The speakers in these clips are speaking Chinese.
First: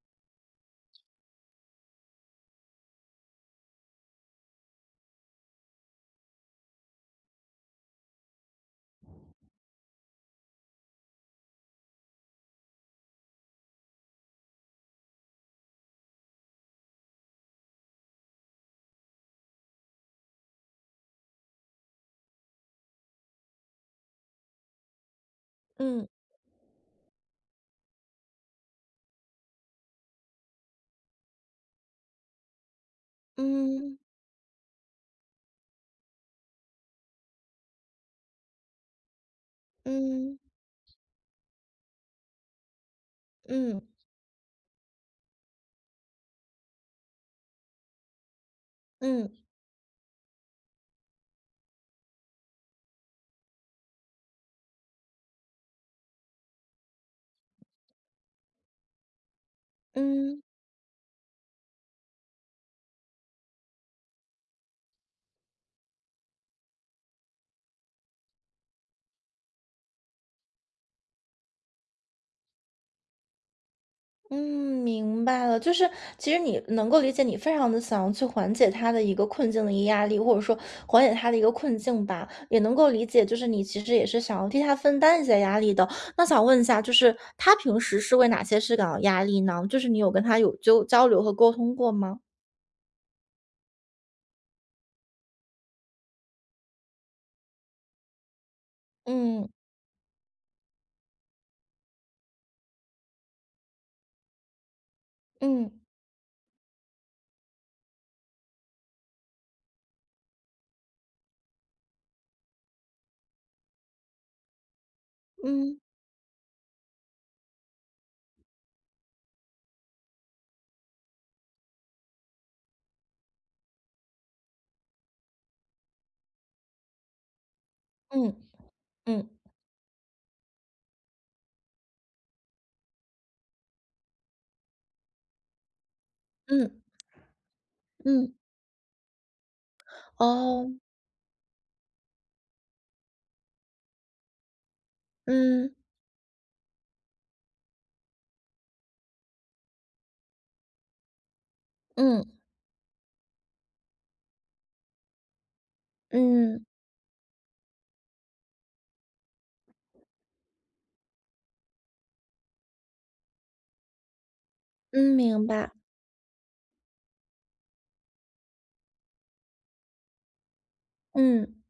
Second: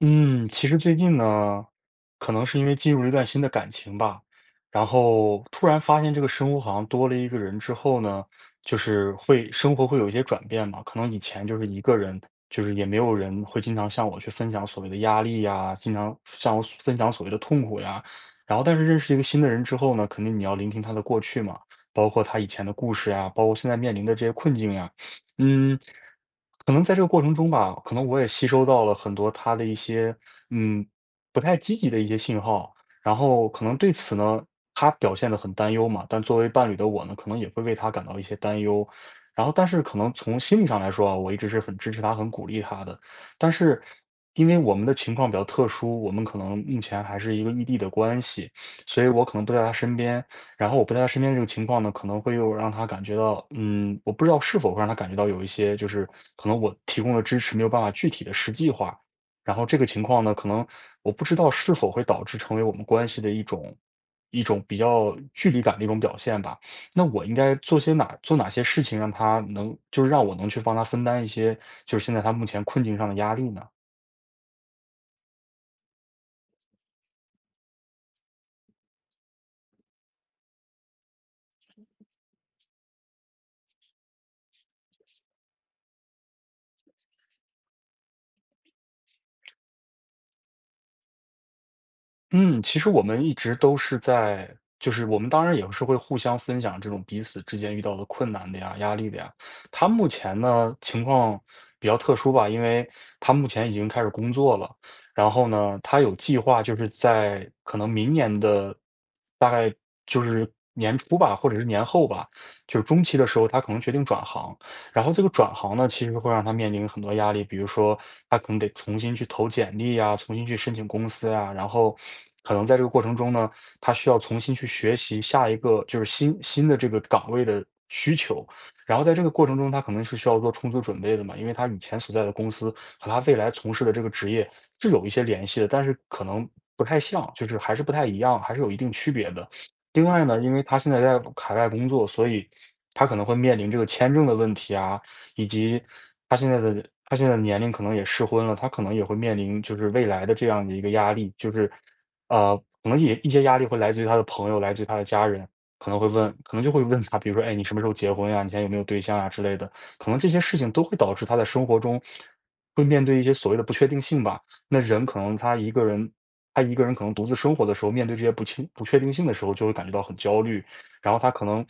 嗯，其实最近呢，可能是因为进入了一段新的感情吧，然后突然发现这个生活好像多了一个人之后呢，就是会生活会有一些转变嘛。可能以前就是一个人，就是也没有人会经常向我去分享所谓的压力呀，经常向我分享所谓的痛苦呀。然后，但是认识一个新的人之后呢，肯定你要聆听他的过去嘛，包括他以前的故事呀，包括现在面临的这些困境呀。嗯。嗯可能在这个过程中吧，可能我也吸收到了很多他的一些，嗯，不太积极的一些信号，然后可能对嗯此呢，他表现得很担忧嘛，但作为伴侣的我呢，可能也会为他感到一些担忧。然后但是可能嗯从心理上来说啊，我一直是很支持他、很鼓励他的。但嗯是因为我们的情况比较特殊，我们可能目前还是一个异地的关系，所以我嗯可能不在他身边。然后我不在他身边这个情况呢，可能会又让他感觉到，我不知道是否会让他感觉到有一些，就是可能我提供的支持没有办法具体的实际化，然后这个情况呢，嗯可能我不知道是否会导致成为我们关系的一种比较距离感的一种表现吧。那我应该做些哪些事情，让他能就是让我能去帮他分担一些，就是现在他目前困境上的压力呢？嗯，明白了。就是其实你能够理解，你非常的想要去缓解他的一个困境的一个压力，或者说缓解他的一个困境吧，也能够理解，就是你其实也是想要替他分担一些压力的。那想问一下，就是他平时是为哪些事感到压力呢？就是你有跟他有就交流和沟通过吗？嗯，其实我们一直都是在，就是我们当然也是会互相分享这种彼此之间遇到的困难的呀、压力的呀。嗯他目前呢情况比较特殊吧，因为他目前已经开始工作了，然后嗯呢，他有计划就是在可能明年的大概就是年初吧，或者是年后吧，就是中期的时候，他可能决定转行。然后这个转行嗯呢，其实会让他面临很多压力，比如说他可能得重新去投简历啊，重新去申请公司啊，然后可能在这个过程中呢，他需要重新去学习下一个就是新的这个岗位的需嗯求，然后在这嗯个过程中，他可能是需要做充足准备的嘛，因为他以前所在的公司和他未来从事的这个职业是有一些联系的，但是可能嗯不太像，就是还是不太一嗯，样，还是有一定区别的。另外呢，因为哦，他现在在海外工作，所以他可能会面临这个签证的问题啊，以嗯及他现在的年龄可能也适婚了，他可能也会面临就是未来的这样的一个压力，就是嗯呃，可能也一些压力会来自于他的朋友，来自于他的家人，可能会问，可能嗯就会问他，比如说，哎，你什么时候结婚呀？你现在有没有对象啊之类的，可能这些事情都会导致他在生活中会面对一些所谓的不确定性吧。那人嗯，可能明他白。一个人他一个人可能独自生活的时候，面对这些不确定性的时候，就会感觉到很焦虑。然后他可嗯，能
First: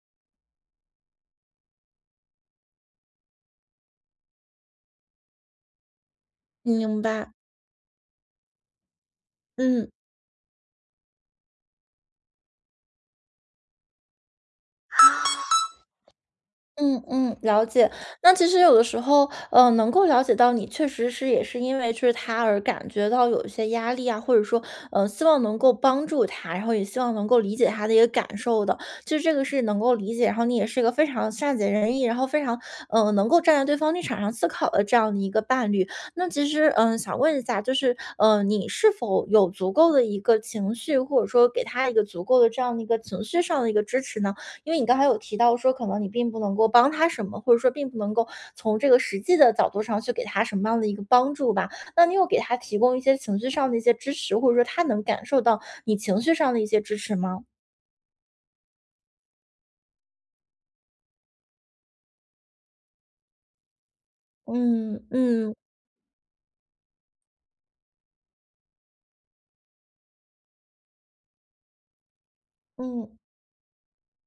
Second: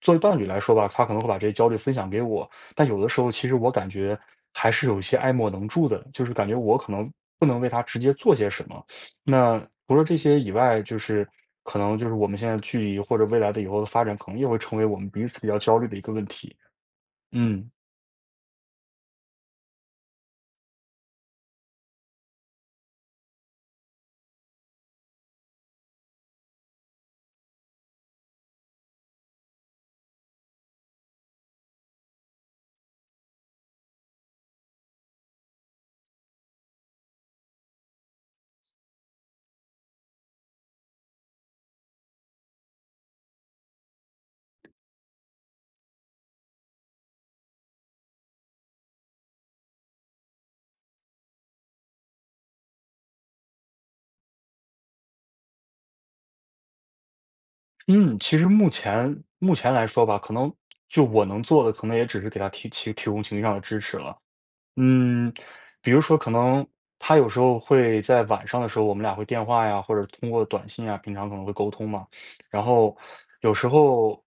作为伴侣来说吧，他可能会把这些焦虑分享给我，但有的时候其实我感觉还是有一些爱莫能助的，就是感觉我可明能白，不能为他直接做些什么。那嗯。除了这些以外，就是可能就是我们现在的距离或者未来的以后的发展，可能也会成为我们彼此比较焦虑的一个问题。嗯嗯，了嗯。解。那其实有的时候，能够了解到你确实是也是因为就是他而感觉到有一些压力啊，或者说，希望能够帮助他，然后也希望能够理解他的一个感受的，就是这个是能够理解。然后你也是一个非常善解人意，然后非常，能够站在对方立场上思考的这样的一个伴侣。那其实，想问一下，就是，你是否有足够的一个情绪，或者说给他一个足够的这样的一个情绪上的一个支持呢？因为你刚才有提到说，可能你并不能够帮他什么，或者说并不能够从这个实际的角度上去给他什么样的一个帮助吧。那你有给他提供一些情绪上的一些支持，或者说他能感受到你情绪上的一些支持吗？嗯，其实目前来说吧，可能就我能做的，可能也只是给他提供情绪上的支持了。嗯嗯，嗯比如说可能他有时候会在晚上的时候，我们俩会电话呀，或者通过短信啊，平常可能会沟通嘛。然后嗯有时候，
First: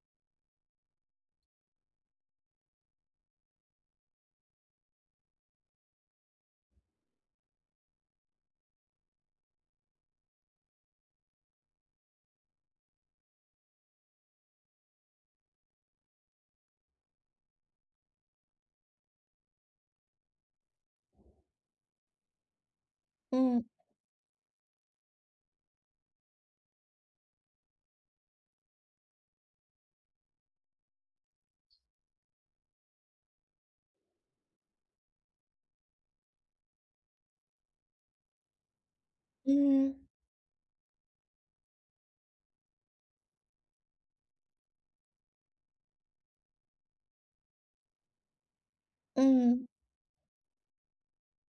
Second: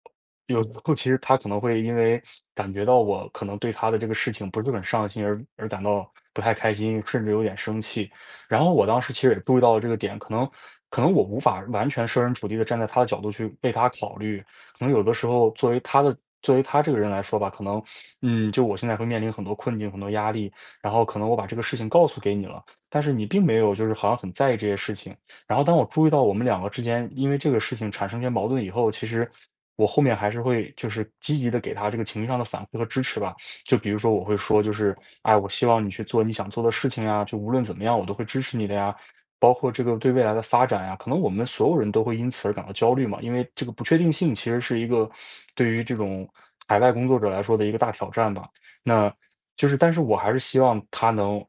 有时候其实他可能会因为感觉到我可能对他的这个事情不是很上心而感到不太开心，甚至有点生气。然后我当时其实也注意到了这个点，可能我无法完全设身处地的站在他的角度去为他考虑，可能有的时候作为他这个人来说吧，可能，嗯，就我现在会面临很多困境、很多压力，然后可能我把这个事情告诉给你了，但是你并没嗯有就是好像很在意这些事情。然后当我注意到我们两个之间因为这个事情产生一些矛盾以后，其实我后面还是会就是积极的给他这个情绪上的反馈和支持吧。就比如说我会说就是，哎，我希望你去做你想做的事情啊，就无论怎么样我都会支持你的呀。包括这个嗯对未来的发展呀，可能我们所有人都会因此而感到焦虑嘛，因为这个不确定性其实是一个对于这种海外工作者来说的一个大挑战吧。那嗯就是，但是我还是希望他能，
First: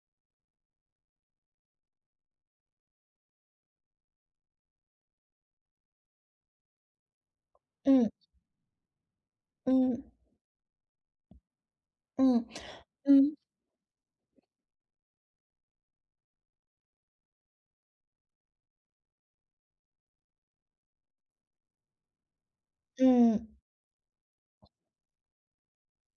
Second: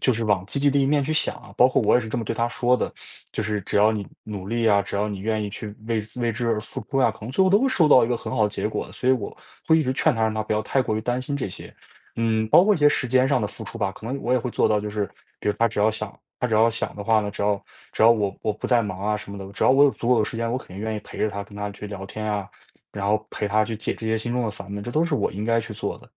就是往积极的一面去想啊。包括我也是这么对他说的，就是只要你努力啊，只要你愿意去为之而付出啊，可能最后都会收到一嗯个很好的结果的。所以我会一嗯直嗯劝他，让他不要太过于担心这些。嗯包括一些时间嗯。上的付出吧，可能我也会做到，就是比如他只要想的话呢，只要我不在忙啊什么的，只要我有足够的时间，我肯定愿意陪着他，跟他去聊天啊，然后陪嗯他去解这些心中的烦闷，这都是我应该去做的。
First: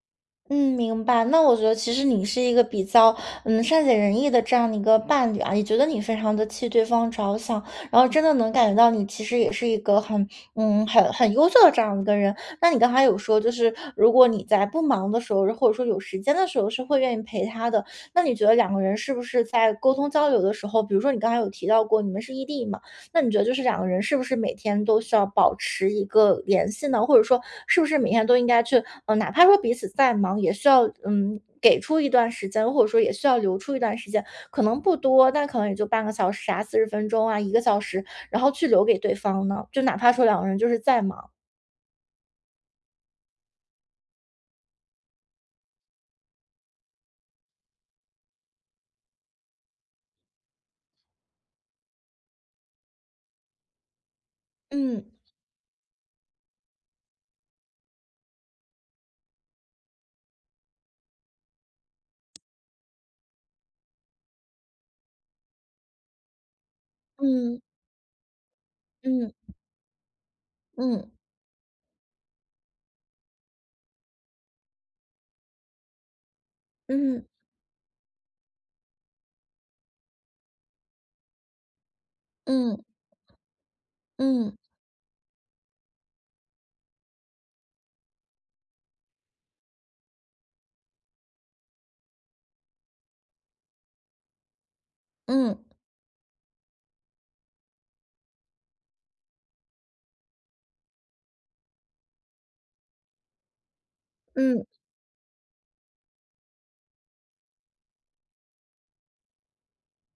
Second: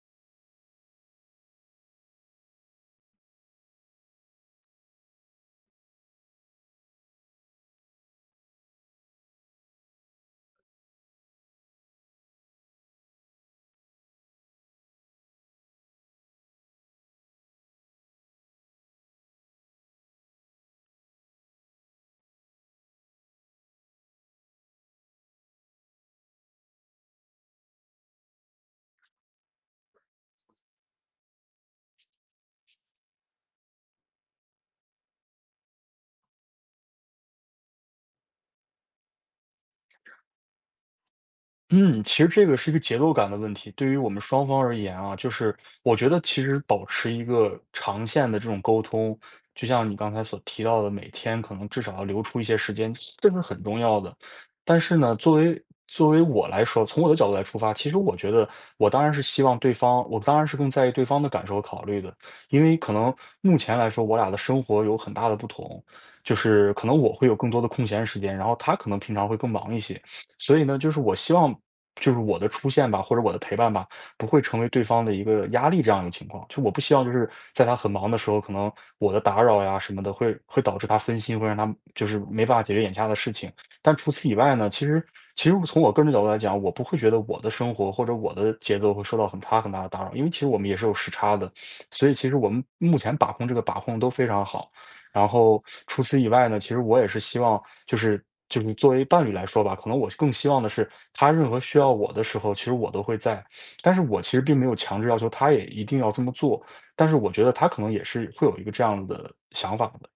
嗯，明白。那我觉得其实你是一个比较，善解人意的这样的一个伴侣啊，也觉得你非常的替对方着想，然后真的能感觉到你其实也是一个很，很优秀的这样一个人。那你刚才有说，就是如果你在不忙的时候，或者说有时间的时候，是会愿意陪他的。那你觉得两个人是不是在沟通交流的时候，比如说你刚才有提到过你们是异地嘛，那你觉得就是两个人是不是每天都需要保持一个联系呢？或者说是不是每天都应该去，哪怕说彼此再忙，也需要给出一段时间，或者说也需要留出一段时间，可能不多，但可能也就半个小时啊、40分钟啊、一个小时，然后去留给对方呢？就哪怕说两个人就是再忙，嗯，其实这个是一个节奏感的问题。对于我们双方而言啊，就是我觉得其实保持一个长线的这种沟通，就像你刚才所提到的，每天可能至少要留出一些时间，这是很重要的。但是嗯呢，作为我来说，从我的角度来出发，其实我觉得我当然是希望对方，我当然是更在意对方的感受和考虑的，因为可能目前来说，我俩的生活有很大的不同，就是可能我会有更多嗯的空闲时间，然后他可能平常会更嗯忙一些。所以呢，就是嗯我希望，就是我的出现吧，或者我的陪伴吧，不会成为对方的一个压力这样一个情况。就我不希望就嗯是在他很忙的时候，可能我的打扰呀什么的会导致他分心，会让他就是没办法解决嗯眼下的事情。但除此以嗯嗯外呢，其实从我个人的角度来讲，我不会觉得我的生活或者我的节奏会受到很大的打扰，因为其实我们也是有时差的，所以其实我们目前把控都非常好。然嗯后除此以外呢，其实我也是希望，就是作为伴侣来说吧，可能我更希望的是，他任何需要我的时候，其实我都会在。但是我其实并嗯。没有强制要求他也一定要这么做，但是我觉得他可能也是会有一个这样的想法的。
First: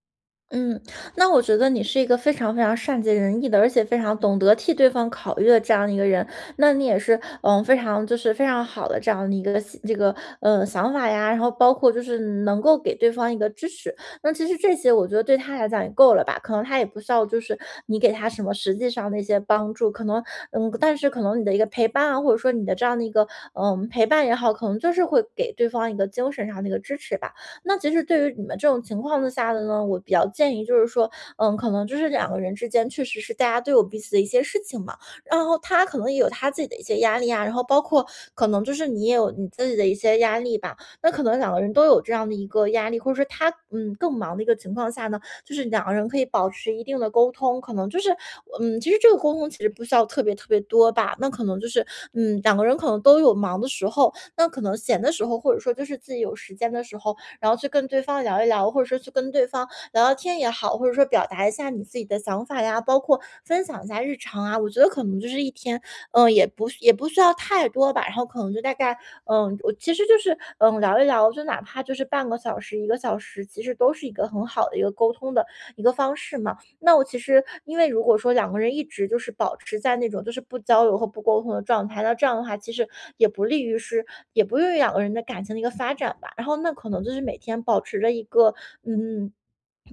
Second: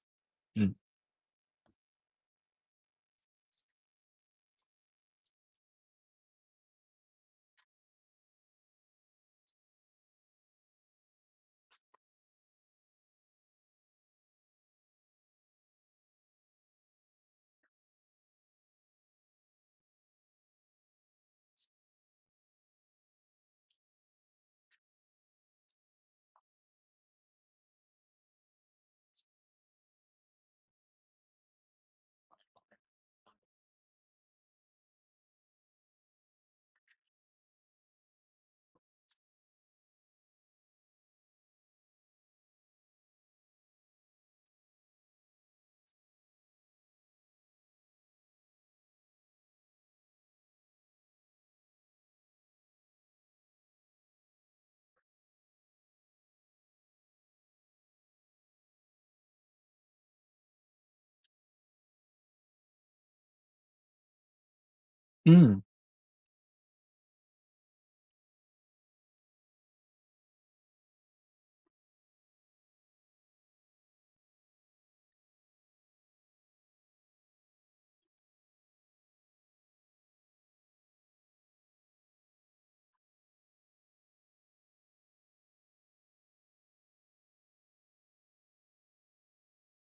嗯嗯，那我觉得你是一个非常非常善解人意的，而且非常懂得替对方考虑的这样的一个人。那你也是，非常就是非常好的这样的一个这个想法呀，然后包括就是能够给对方一个支持。那其实这些我觉得对他来讲也够了吧，可能他也不需要就是你给他什么实际上的一些帮助，可能但是可能你的一个陪伴啊，或者说你的这样的一个陪伴也好，可能就是会给对方一个精神上的一个支持吧。那其实对于你们这种情况下的呢，我比较建议就是说，可能就是两个人之间确实是大家都有彼此的一些事情嘛，然后他可能也有他自己的一些压力啊，然后包括可能就是你也有你自己的一些压力吧，那可能两个人都有这样的一个压力，或者说他更忙的一个情况下呢，就是两个人可以保持一定的沟通，可能就是其实这个沟通其实不需要特别特别多吧，那可能就是两个人可能都有忙的时候，那可能闲的时候，或者说就是自己有时间的时候，然后去跟对方聊一聊，或者说去跟对方聊聊天也好，或者说表达一下你自己的想法呀，包括分享一下日常啊。我觉得可能就是一嗯。天，也不需要太多吧，然后可能就大概，我其实就是聊一聊，就哪怕就是半个小时、一个小时，其实都是一个很好的一个沟通的一个方式嘛。那我其实因为如果说两个人一直就是保持在那种就是不交流和不沟通的状态，那这样的话其实也不利于是也不利于两个人的感情的一个发展吧。然后那可能就是每天保持着一个嗯。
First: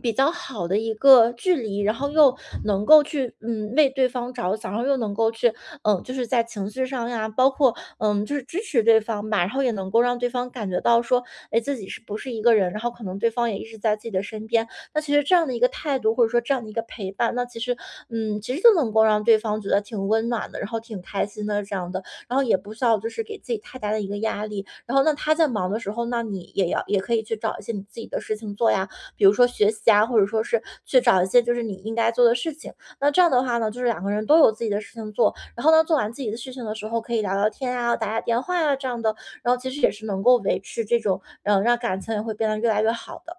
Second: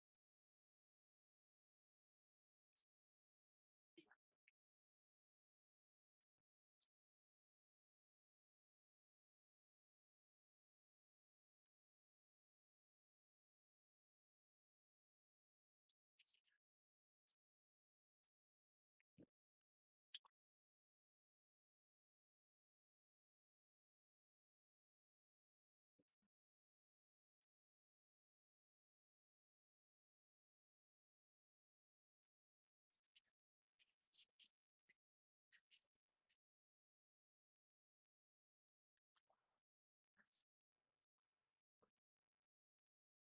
比较好的一个距离，然后又能够去为对方着想，然后又能够去就是在情绪上呀，包括就是支持对方吧，然后也能够让对方感觉到说，哎自己是不是一个人，然后可能对方也一直在自己的身边，那其实这样的一个态度，或者说这样的一个陪伴，那其实，其实就能够让对方觉得挺温暖的，然后挺开心的这样的，然后也不需要就是给自己太大的一个压力。然后那他在忙的时候，那你也要也可以去找一些你自己的事情做呀，比如说学习啊，或者说是去找一些就是你应该做的事情。那这样的话呢，就是两个人都有自己的事情做，然后呢，做完自己的事情的时候，可以聊聊天啊，打打电话啊这样的，然后其实也是能够维持这种，让感情也会变得越来越好的。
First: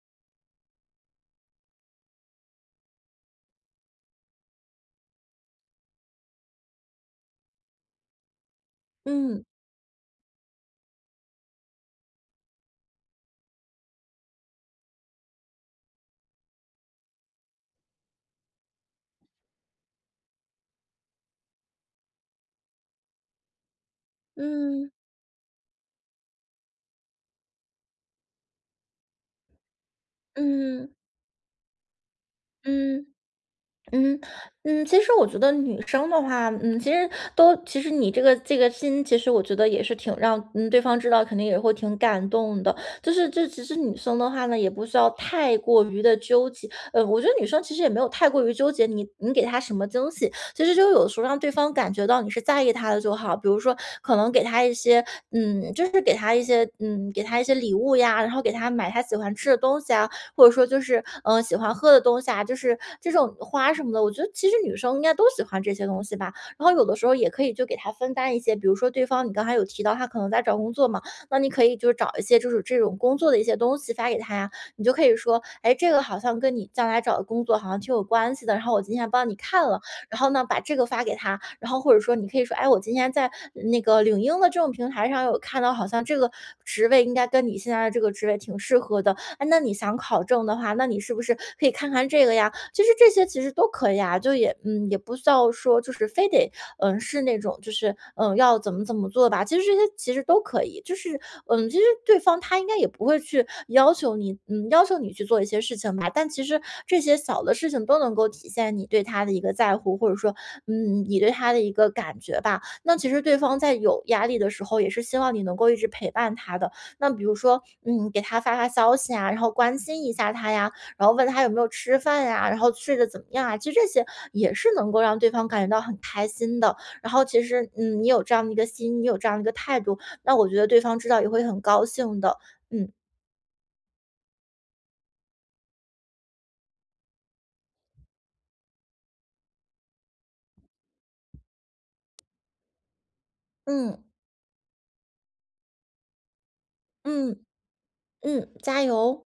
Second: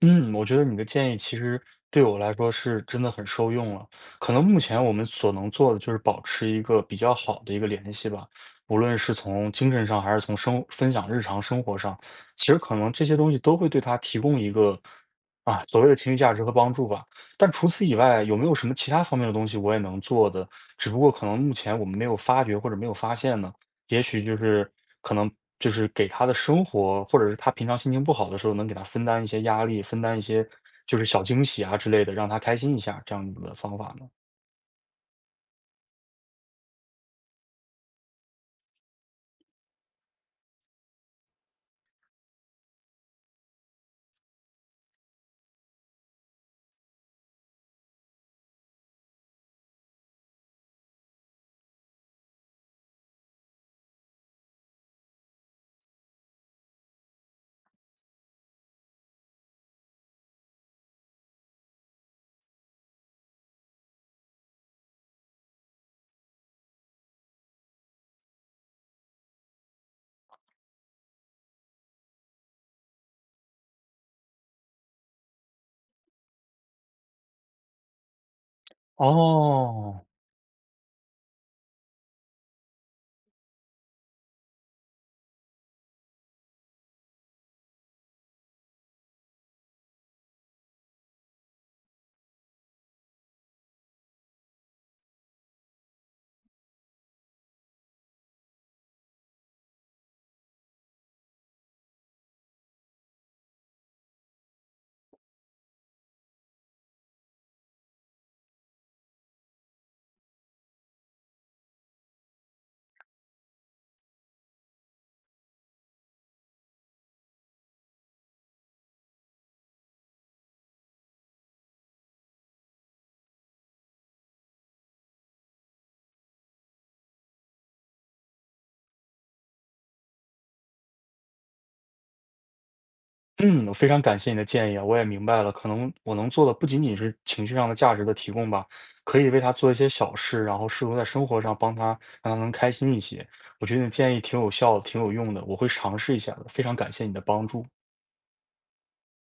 嗯，我觉得你的建议其实对我来说是真的很受用了。可能目前我们所能做的就是保持一个比较好的一个联系吧，无论是嗯。从精神上还是从生分享日常生活上，其实可能这些东西都会对他提供一个啊所谓的情绪价值和帮助吧。但除此以外，有没有什么其他方面的东西我也能做的？只不过可能目前我们没有发觉或者没有发现呢？也许就是嗯。可能就是给他的生活，或者是他平常心情不好的时候，能给他分担一些压力，分担一些嗯就是小惊喜啊之类的，让他开心一下，嗯这样子的方法呢？嗯嗯，其实我觉得女生的话，其实都，其实你这个心，其实我觉得也是挺让对方知道，肯定也会挺感动的。就是这其实女生的话呢，也不需要太过于的纠结。我觉得女生其实也没有太过于纠结你给她什么惊喜，其实就有时候让对方感觉到你是在意她的就好。比如说，可能给她一些就是给她一些给她一些礼物呀，然后给她买她喜欢吃的东西啊，或者说就是，喜欢喝的东西啊，就是这种花什么的，我觉得其实女生应该都喜欢这些东西吧。然后有的时候也可以就给她分担一些，比如说对方你刚才有提到他可能在找工作嘛，那你可以就是找一些就是这种工作的一些东西发给他呀，你就可以说，哎，这个好像跟你将来找的工作好像挺有关系的，然后我今天帮你看了，哦，然后呢把这个发给他，然后或者说你可以说，哎，我今天在那个领英的这种平台上有看到，好像这个职位应该跟你现在的这个职位挺适合的，哎，那你想考证的话，那你是不是可以看看这个呀？其实这些其实都可以啊，就也也不需要说就是非得是那种就是要怎么怎么做吧。其实这些其实都可以，就是其实对方他应该也不会去要求你，要求你去做一些事情吧。但其实这些小的事情都能够体现你对他的一个在乎，或者说你对他的一个感觉吧。那其实对方在有压力的时候，也是希望你能够一直陪伴他的，那比如说，给他发发消息啊，然后关心一下他呀，然后问他有没有吃饭呀，然后睡得怎么样啊，其实这些也是能够让对方感觉到很开心的。然后其实，你有这样的一个心，你有这样的一个态度，那我觉得对方知道也会很高兴的。嗯嗯，我非常感谢你的建议啊，我也明白了，可能我能做的不仅仅是情绪上的价值的提供吧，可以为他做一些小事，然后试图在生活上帮他，让他能开心一些。我觉得你的嗯建议挺有效的，挺有用的，我会尝试一下的，非常感谢你的嗯帮助。嗯，加油！